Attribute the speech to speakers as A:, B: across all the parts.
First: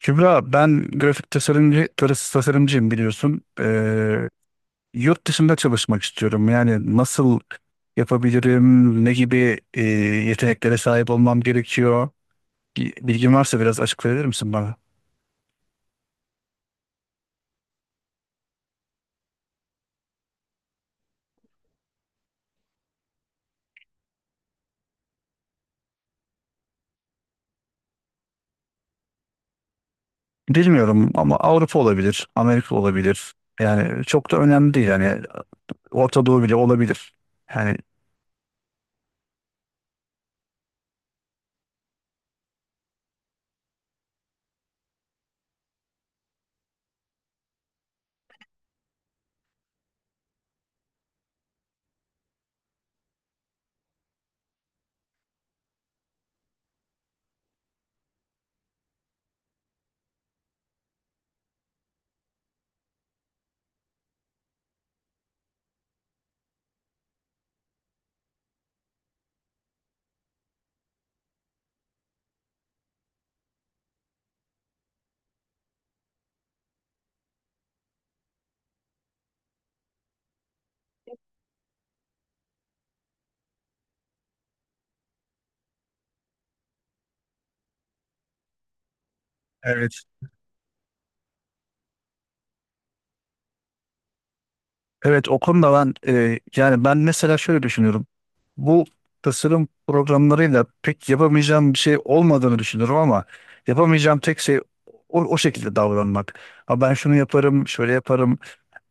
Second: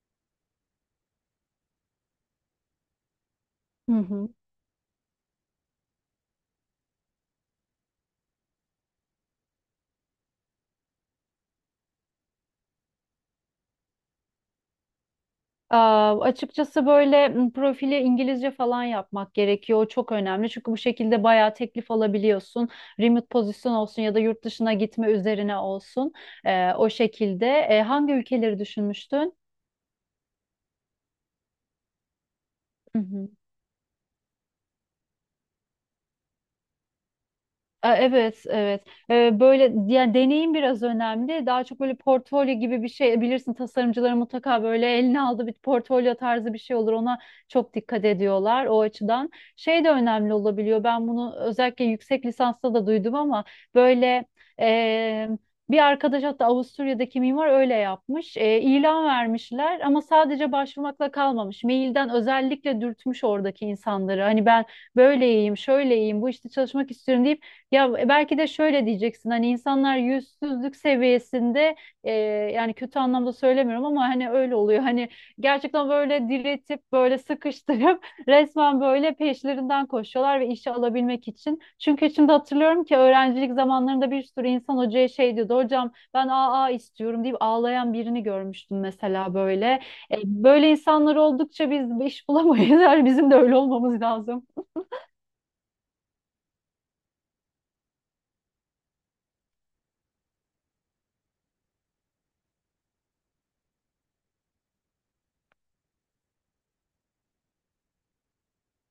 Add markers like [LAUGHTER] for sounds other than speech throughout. A: Kübra, ben grafik tasarımcı, grafik tasarımcıyım biliyorsun.
B: Hı hı.
A: Yurt dışında çalışmak istiyorum. Yani nasıl yapabilirim, ne gibi yeteneklere sahip olmam gerekiyor? Bilgin varsa biraz açık verir misin bana?
B: Aa, açıkçası böyle profili İngilizce falan yapmak gerekiyor. O çok önemli. Çünkü bu şekilde bayağı teklif alabiliyorsun. Remote pozisyon olsun ya da yurt dışına gitme üzerine olsun. O şekilde. Hangi ülkeleri düşünmüştün?
A: Bilmiyorum ama Avrupa olabilir, Amerika
B: Hı hı.
A: olabilir. Yani çok da önemli değil. Yani Orta Doğu bile olabilir. Yani
B: Evet, evet. Böyle yani deneyim biraz önemli. Daha çok böyle portfolyo gibi bir şey bilirsin tasarımcıların mutlaka böyle eline aldığı bir portfolyo tarzı bir şey olur. Ona çok dikkat ediyorlar o açıdan. Şey de önemli olabiliyor. Ben bunu özellikle yüksek lisansta da duydum ama böyle e, bir arkadaş hatta Avusturya'daki mimar öyle yapmış. E, ilan vermişler ama sadece başvurmakla kalmamış. Mailden özellikle dürtmüş oradaki insanları. Hani ben böyleyim, şöyleyim, bu işte çalışmak istiyorum diye ya belki de şöyle diyeceksin hani insanlar yüzsüzlük seviyesinde e, yani kötü anlamda söylemiyorum ama hani öyle oluyor. Hani gerçekten böyle diretip böyle sıkıştırıp [LAUGHS] resmen böyle peşlerinden koşuyorlar ve işe alabilmek için. Çünkü şimdi hatırlıyorum ki öğrencilik zamanlarında bir sürü insan hocaya şey diyordu. Hocam ben AA istiyorum deyip ağlayan birini görmüştüm mesela böyle.
A: evet.
B: Böyle insanlar oldukça biz iş bulamayız. [LAUGHS] Yani bizim de öyle olmamız lazım.
A: Evet, o konuda ben yani ben mesela şöyle düşünüyorum. Bu tasarım programlarıyla pek yapamayacağım bir şey olmadığını düşünüyorum ama yapamayacağım tek şey o şekilde davranmak. Ha ben şunu yaparım, şöyle yaparım,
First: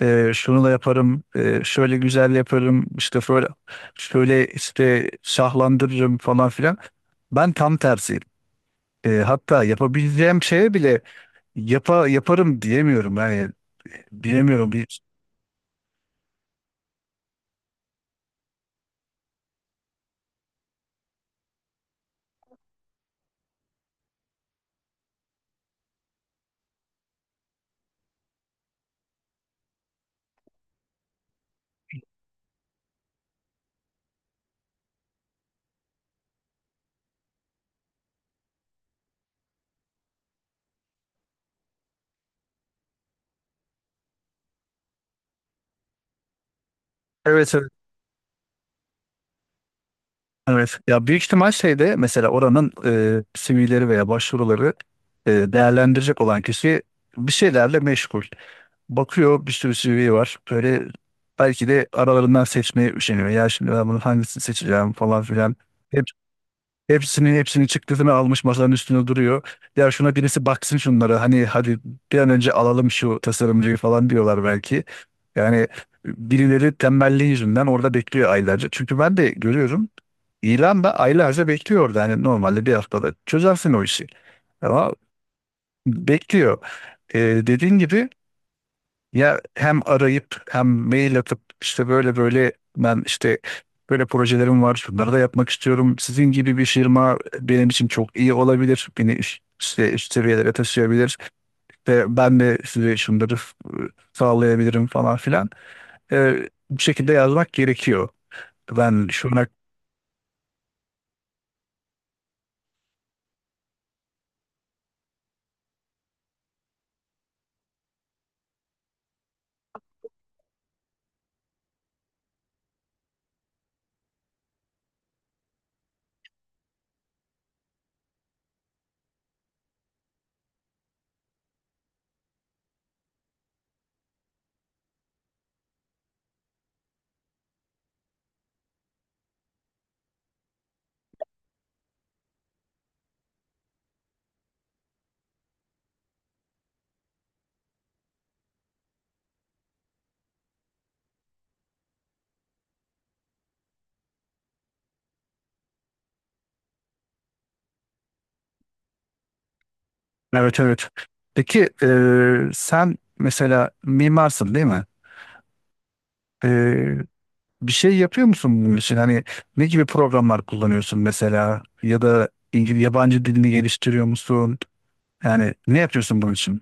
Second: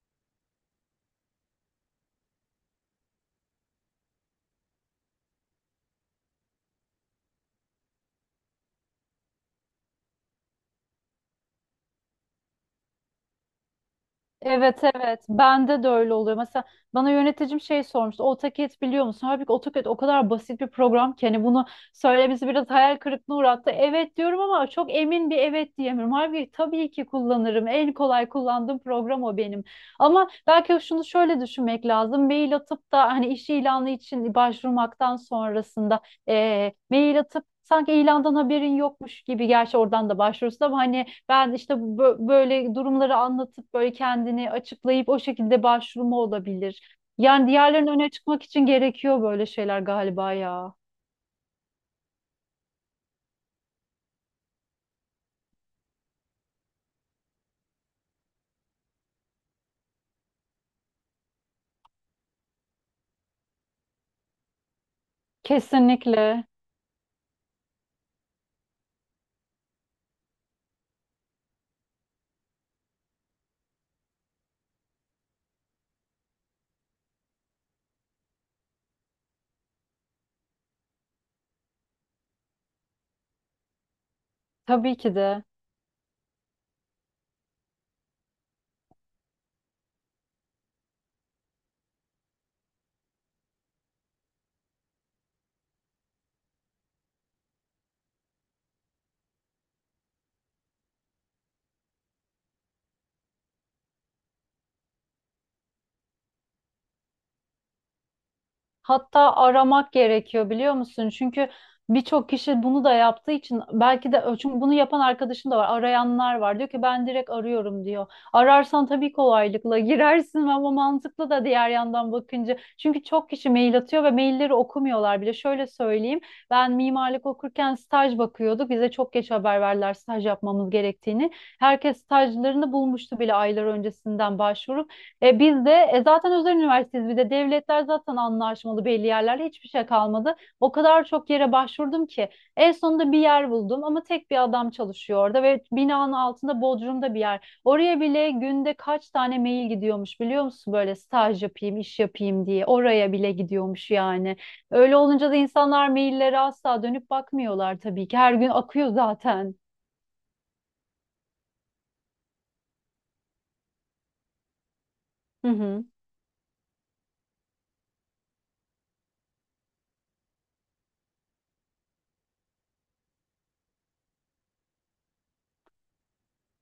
A: şunu da yaparım, şöyle güzel yaparım, işte şöyle, şöyle işte şahlandırırım falan filan. Ben tam tersiyim. Hatta yapabileceğim şeye bile yaparım diyemiyorum. Yani bilemiyorum.
B: Evet,
A: Bir,
B: evet, bende de öyle oluyor. Mesela bana yöneticim şey sormuştu. AutoCAD biliyor musun? Halbuki AutoCAD o kadar basit bir program ki hani bunu söylemesi biraz hayal kırıklığına uğrattı. Evet diyorum ama çok emin bir evet diyemiyorum. Halbuki tabii ki kullanırım. En kolay kullandığım program o benim. Ama belki şunu şöyle düşünmek lazım. Mail atıp da hani iş ilanı için başvurmaktan sonrasında mail atıp sanki ilandan haberin yokmuş gibi gerçi oradan da başvurursun ama hani ben işte böyle durumları anlatıp böyle kendini açıklayıp o şekilde başvurumu olabilir. Yani
A: evet, evet.
B: diğerlerinin öne çıkmak için gerekiyor böyle şeyler galiba ya.
A: Evet. Ya büyük ihtimal şeyde mesela oranın CV'leri veya başvuruları değerlendirecek olan kişi bir şeylerle meşgul. Bakıyor, bir sürü CV var. Böyle belki de aralarından seçmeye üşeniyor. Ya şimdi ben bunu hangisini seçeceğim falan filan.
B: Kesinlikle.
A: Hepsinin çıktısını almış masanın üstüne duruyor. Ya şuna birisi baksın şunlara hani hadi bir an önce alalım şu tasarımcıyı falan diyorlar belki. Yani birileri tembelliği yüzünden orada bekliyor aylarca. Çünkü ben de görüyorum, ilan da aylarca bekliyor orada. Hani normalde bir haftada çözersin o işi. Ama
B: Tabii ki de.
A: bekliyor. Ee, Dediğin gibi ya hem arayıp hem mail atıp işte böyle böyle ben işte böyle projelerim var, şunları da yapmak istiyorum. Sizin gibi bir firma benim için çok iyi olabilir. Beni üst, işte üst seviyelere taşıyabilir ve ben de size şunları sağlayabilirim falan filan. Bu şekilde yazmak gerekiyor. Ben
B: Hatta
A: şuna
B: aramak gerekiyor biliyor musun? Çünkü birçok kişi bunu da yaptığı için belki de çünkü bunu yapan arkadaşım da var. Arayanlar var. Diyor ki ben direkt arıyorum diyor. Ararsan tabii kolaylıkla [LAUGHS] girersin ama mantıklı da diğer yandan bakınca. Çünkü çok kişi mail atıyor ve mailleri okumuyorlar bile. Şöyle söyleyeyim. Ben mimarlık okurken staj bakıyorduk. Bize çok geç haber verdiler staj yapmamız gerektiğini. Herkes stajlarını bulmuştu bile aylar öncesinden başvuru. Biz de zaten özel üniversiteyiz bir de devletler zaten anlaşmalı belli yerlerle hiçbir şey kalmadı. O kadar çok yere başvurdum ki en sonunda bir yer buldum ama tek bir adam çalışıyor orada ve binanın altında Bodrum'da bir yer. Oraya bile günde kaç tane mail gidiyormuş biliyor musun böyle staj yapayım iş yapayım diye oraya bile gidiyormuş yani. Öyle olunca da insanlar maillere asla dönüp bakmıyorlar tabii ki her gün akıyor zaten.
A: evet, evet. Peki, sen mesela mimarsın değil mi?
B: Hı hı.
A: E, Bir şey yapıyor musun bunun için? Hani ne gibi programlar kullanıyorsun mesela? Ya da İngiliz, yabancı dilini geliştiriyor musun? Yani ne yapıyorsun bunun için?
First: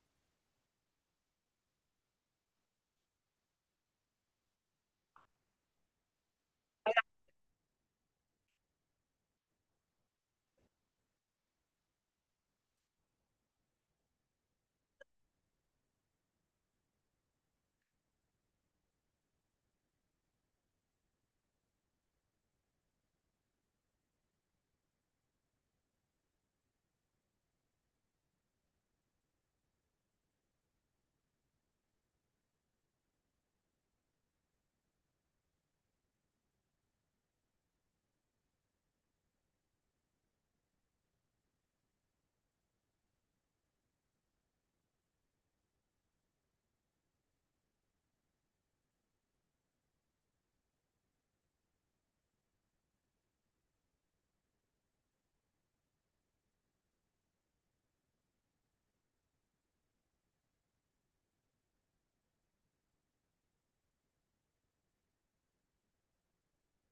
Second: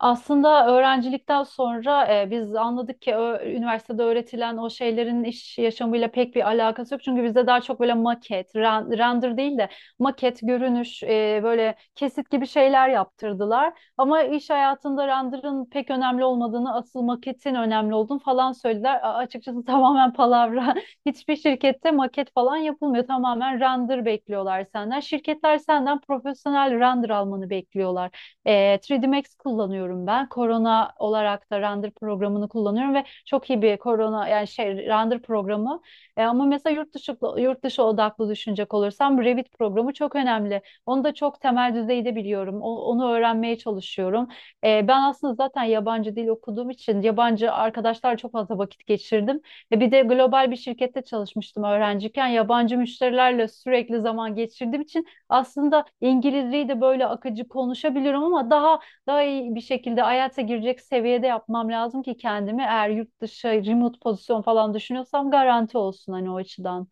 B: Aslında öğrencilikten sonra biz anladık ki üniversitede öğretilen o şeylerin iş yaşamıyla pek bir alakası yok. Çünkü bizde daha çok böyle maket, render değil de maket, görünüş, böyle kesit gibi şeyler yaptırdılar. Ama iş hayatında render'ın pek önemli olmadığını, asıl maketin önemli olduğunu falan söylediler. Açıkçası [LAUGHS] tamamen palavra. Hiçbir şirkette maket falan yapılmıyor. Tamamen render bekliyorlar senden. Şirketler senden profesyonel render almanı bekliyorlar. E, 3D Max kullanıyorum ben. Corona olarak da render programını kullanıyorum ve çok iyi bir Corona yani şey render programı. Ama mesela yurt dışı odaklı düşünecek olursam Revit programı çok önemli. Onu da çok temel düzeyde biliyorum. Onu öğrenmeye çalışıyorum. Ben aslında zaten yabancı dil okuduğum için yabancı arkadaşlarla çok fazla vakit geçirdim. Bir de global bir şirkette çalışmıştım öğrenciyken. Yabancı müşterilerle sürekli zaman geçirdiğim için aslında İngilizceyi de böyle akıcı konuşabiliyorum ama daha iyi bir şekilde hayata girecek seviyede yapmam lazım ki kendimi eğer yurt dışı remote pozisyon falan düşünüyorsam garanti olsun hani o açıdan.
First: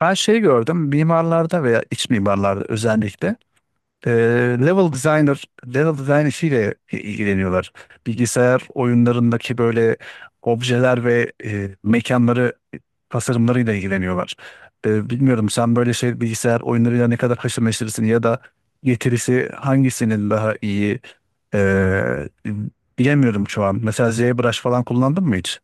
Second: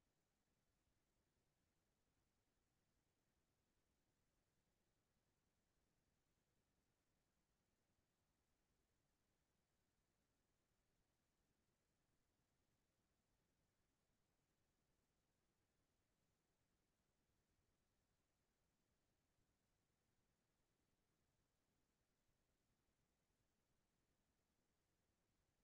A: Ben şey gördüm mimarlarda veya iç mimarlarda özellikle level designer, level design işiyle ilgileniyorlar. Bilgisayar oyunlarındaki böyle objeler ve mekanları tasarımlarıyla ilgileniyorlar. Bilmiyorum sen böyle şey bilgisayar oyunlarıyla ne kadar haşır neşirsin ya da getirisi hangisinin daha iyi. Ee, Bilemiyorum şu an. Mesela ZBrush falan kullandın mı hiç?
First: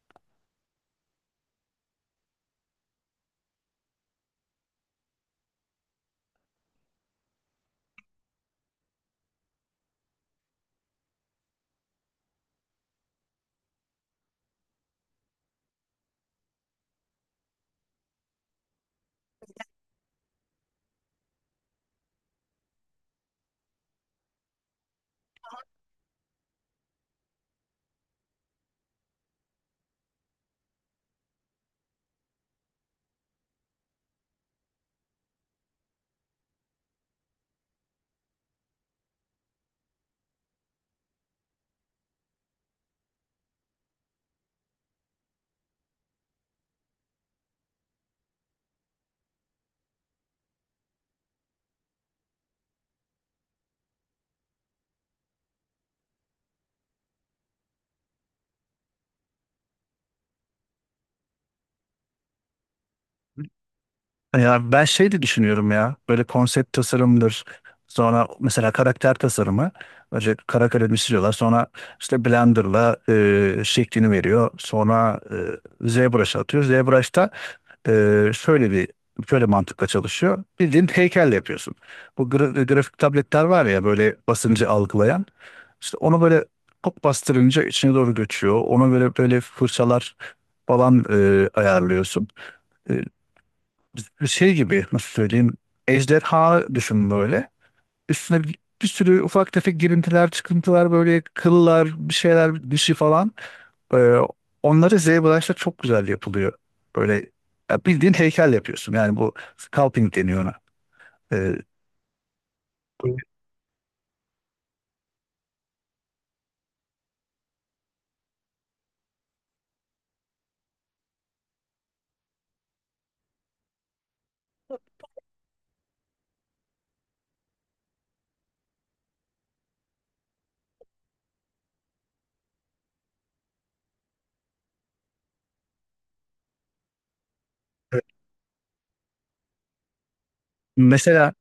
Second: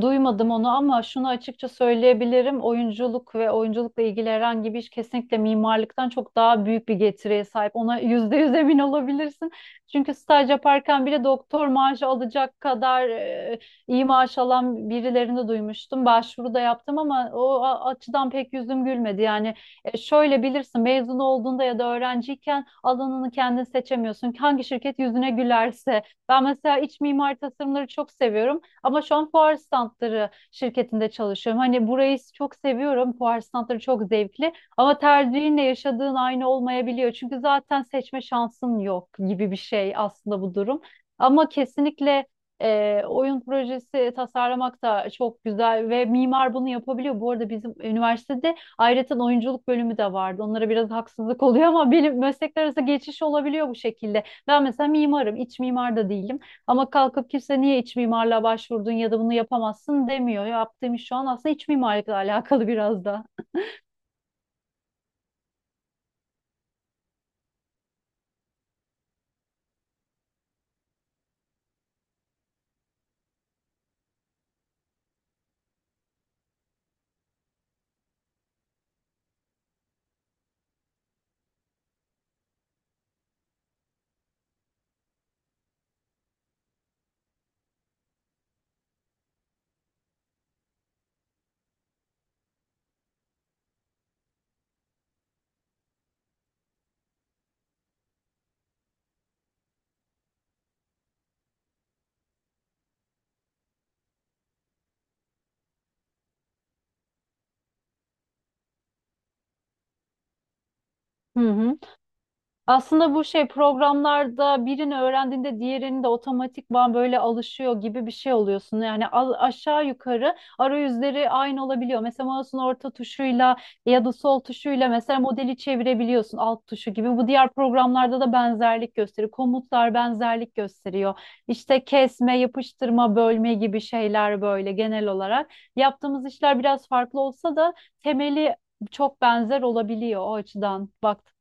B: Duymadım onu ama şunu açıkça söyleyebilirim. Oyunculuk ve oyunculukla ilgili herhangi bir iş kesinlikle mimarlıktan çok daha büyük bir getiriye sahip. Ona [LAUGHS] %100 emin olabilirsin. Çünkü staj yaparken bile doktor maaşı alacak kadar iyi maaş alan birilerini duymuştum. Başvuru da yaptım ama o açıdan pek yüzüm gülmedi. Yani şöyle bilirsin mezun olduğunda ya da öğrenciyken alanını kendin seçemiyorsun. Hangi şirket yüzüne gülerse. Ben mesela iç mimari tasarımları çok seviyorum. Ama şu an fuar standları şirketinde çalışıyorum. Hani burayı çok seviyorum. Fuar standları çok zevkli. Ama tercihinle yaşadığın aynı olmayabiliyor. Çünkü zaten seçme şansın yok gibi bir şey aslında bu durum. Ama kesinlikle oyun projesi tasarlamak da çok güzel ve mimar bunu yapabiliyor. Bu arada bizim üniversitede ayrıca oyunculuk bölümü de vardı. Onlara biraz haksızlık oluyor ama benim meslekler arası geçiş olabiliyor bu şekilde. Ben mesela mimarım, iç mimar da değilim. Ama kalkıp kimse niye iç mimarlığa başvurdun ya da bunu yapamazsın demiyor. Yaptığım iş şu an aslında iç mimarlıkla alakalı biraz da.
A: Hı. Ya ben şey de düşünüyorum, ya böyle konsept tasarımdır, sonra mesela karakter tasarımı önce kara kalemi siliyorlar, sonra işte Blender'la şeklini veriyor, sonra ZBrush'a atıyor, ZBrush'ta e, şöyle bir şöyle mantıkla çalışıyor, bildiğin heykelle yapıyorsun. Bu grafik tabletler var ya, böyle basıncı algılayan, işte onu böyle hop bastırınca içine doğru göçüyor, ona böyle böyle fırçalar falan ayarlıyorsun. E, Şey gibi nasıl söyleyeyim, ejderha düşün böyle. Üstüne bir sürü ufak tefek girintiler, çıkıntılar, böyle kıllar, bir şeyler, dişi falan. Ee, Onları ZBrush'ta çok güzel yapılıyor. Böyle ya bildiğin heykel yapıyorsun. Yani bu sculpting deniyor ona.
B: Hı
A: Ee,
B: hı. Aslında
A: bu-
B: bu şey programlarda birini öğrendiğinde diğerini de otomatikman böyle alışıyor gibi bir şey oluyorsun. Yani aşağı yukarı arayüzleri aynı olabiliyor. Mesela mouse'un orta tuşuyla ya da sol tuşuyla mesela modeli çevirebiliyorsun alt tuşu gibi. Bu diğer programlarda da benzerlik gösteriyor. Komutlar benzerlik gösteriyor. İşte kesme, yapıştırma, bölme gibi şeyler böyle genel olarak. Yaptığımız işler biraz farklı olsa da temeli çok benzer olabiliyor o açıdan.
A: Mesela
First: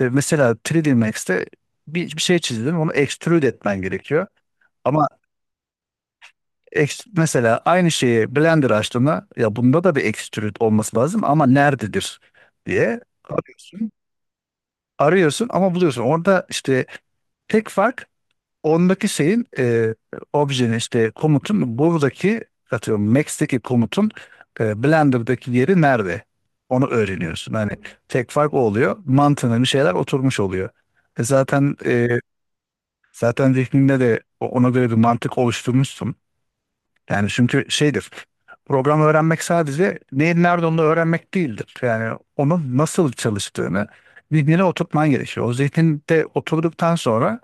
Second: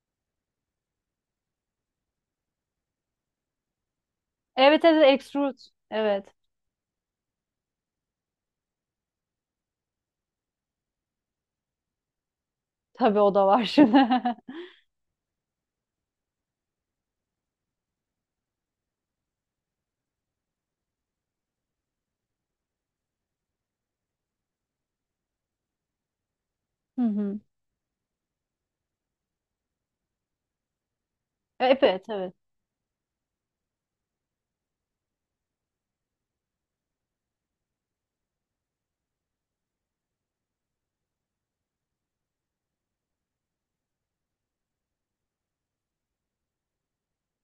A: mesela 3D Max'te bir şey çizdin, onu extrude etmen gerekiyor.
B: Evet,
A: Ama
B: evet, Extrude. Evet.
A: Mesela aynı şeyi Blender açtığında ya bunda da bir extrude olması lazım ama nerededir diye
B: Tabii o da var
A: arıyorsun.
B: şimdi. [LAUGHS]
A: Arıyorsun ama buluyorsun. Orada işte tek fark ondaki şeyin objenin işte komutun buradaki atıyorum Max'teki komutun Blender'daki yeri nerede? Onu
B: Hı hı.
A: öğreniyorsun. Hani tek fark o oluyor. Mantığına bir şeyler oturmuş oluyor. E zaten
B: Evet, evet.
A: zaten zihninde de ona göre bir mantık oluşturmuşsun. Yani çünkü şeydir. Program öğrenmek sadece neyin nerede onu öğrenmek değildir. Yani onun nasıl çalıştığını zihnine oturtman gerekiyor. O zihninde oturduktan sonra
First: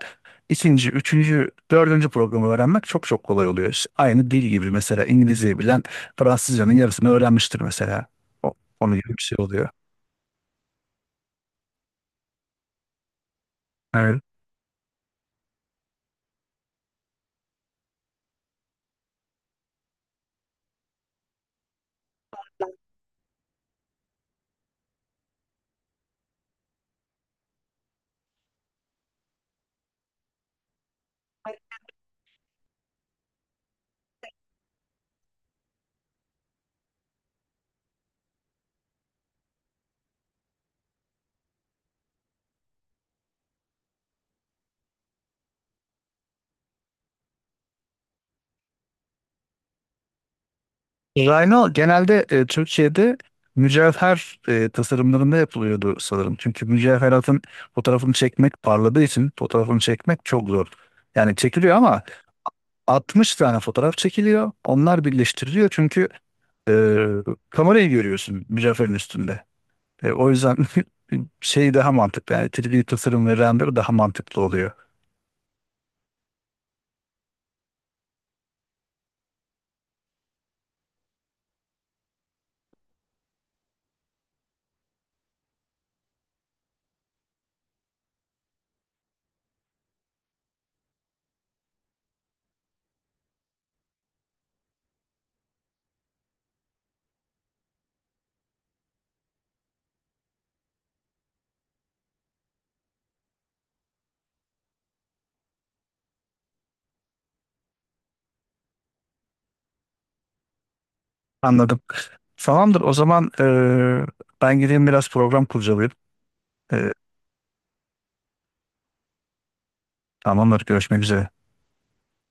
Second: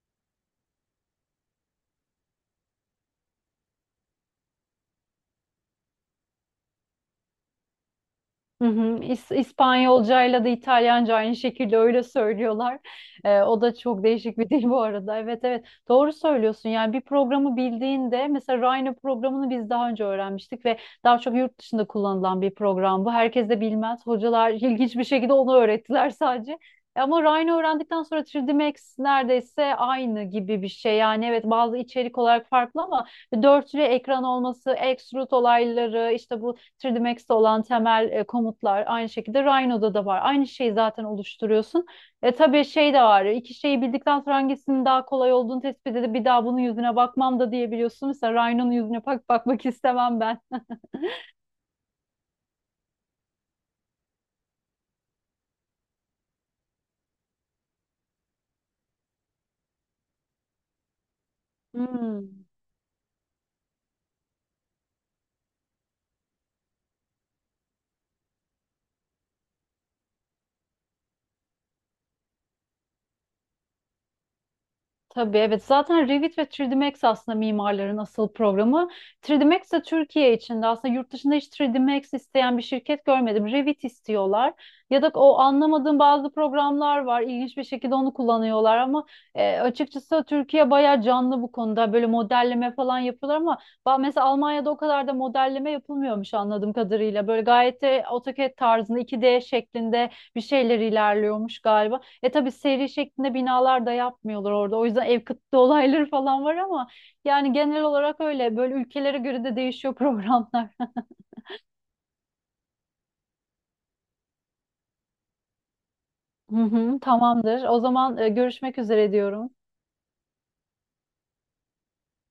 A: ikinci, üçüncü, dördüncü programı öğrenmek çok kolay oluyor. İşte aynı dil gibi, mesela İngilizceyi bilen Fransızcanın yarısını öğrenmiştir mesela. O,
B: Hı
A: Onun
B: hı.
A: gibi bir şey oluyor.
B: İspanyolcayla da İtalyanca aynı şekilde öyle söylüyorlar. O da çok
A: Evet.
B: değişik bir dil bu arada. Evet, evet, doğru söylüyorsun. Yani bir programı bildiğinde mesela Rhino programını biz daha önce öğrenmiştik ve daha çok yurt dışında kullanılan bir program bu. Herkes de bilmez. Hocalar [LAUGHS] ilginç bir şekilde onu öğrettiler sadece. Ama Rhino öğrendikten sonra 3D Max neredeyse aynı gibi bir şey. Yani evet bazı içerik olarak farklı ama dörtlü ekran olması, extrude olayları, işte bu 3D Max'te olan temel komutlar aynı şekilde Rhino'da da var. Aynı şeyi zaten oluşturuyorsun. Tabii şey de var. İki şeyi bildikten sonra hangisinin daha kolay olduğunu tespit edip bir daha bunun yüzüne bakmam da diyebiliyorsun. Mesela Rhino'nun yüzüne bakmak istemem ben.
A: Rhino genelde Türkiye'de mücevher tasarımlarında yapılıyordu sanırım. Çünkü mücevheratın fotoğrafını çekmek, parladığı için fotoğrafını çekmek çok zor. Yani çekiliyor ama
B: Hmm.
A: 60 tane fotoğraf çekiliyor. Onlar birleştiriliyor çünkü e, kamerayı görüyorsun mücevherin üstünde. O yüzden [LAUGHS] şey daha mantıklı. Yani 3D tasarım ve render daha mantıklı oluyor.
B: Tabii evet zaten Revit ve 3D Max aslında mimarların asıl programı. 3D Max de Türkiye içinde aslında yurt dışında hiç 3D Max isteyen bir şirket görmedim. Revit istiyorlar ya da o anlamadığım bazı programlar var ilginç bir şekilde onu kullanıyorlar ama açıkçası Türkiye bayağı canlı bu konuda böyle modelleme falan yapıyorlar ama mesela Almanya'da o kadar da modelleme yapılmıyormuş anladığım kadarıyla. Böyle gayet de AutoCAD tarzında 2D şeklinde bir şeyler ilerliyormuş galiba. Tabii seri şeklinde binalar da yapmıyorlar orada. O yüzden ev kıtlığı [LAUGHS] olayları falan var ama yani genel olarak öyle. Böyle ülkelere göre de değişiyor programlar.
A: Anladım. Tamamdır. O zaman ben gideyim biraz program kurcalayayım.
B: [LAUGHS] Hı
A: E,
B: hı, tamamdır. O zaman görüşmek üzere diyorum.
A: Tamamdır. Görüşmek üzere.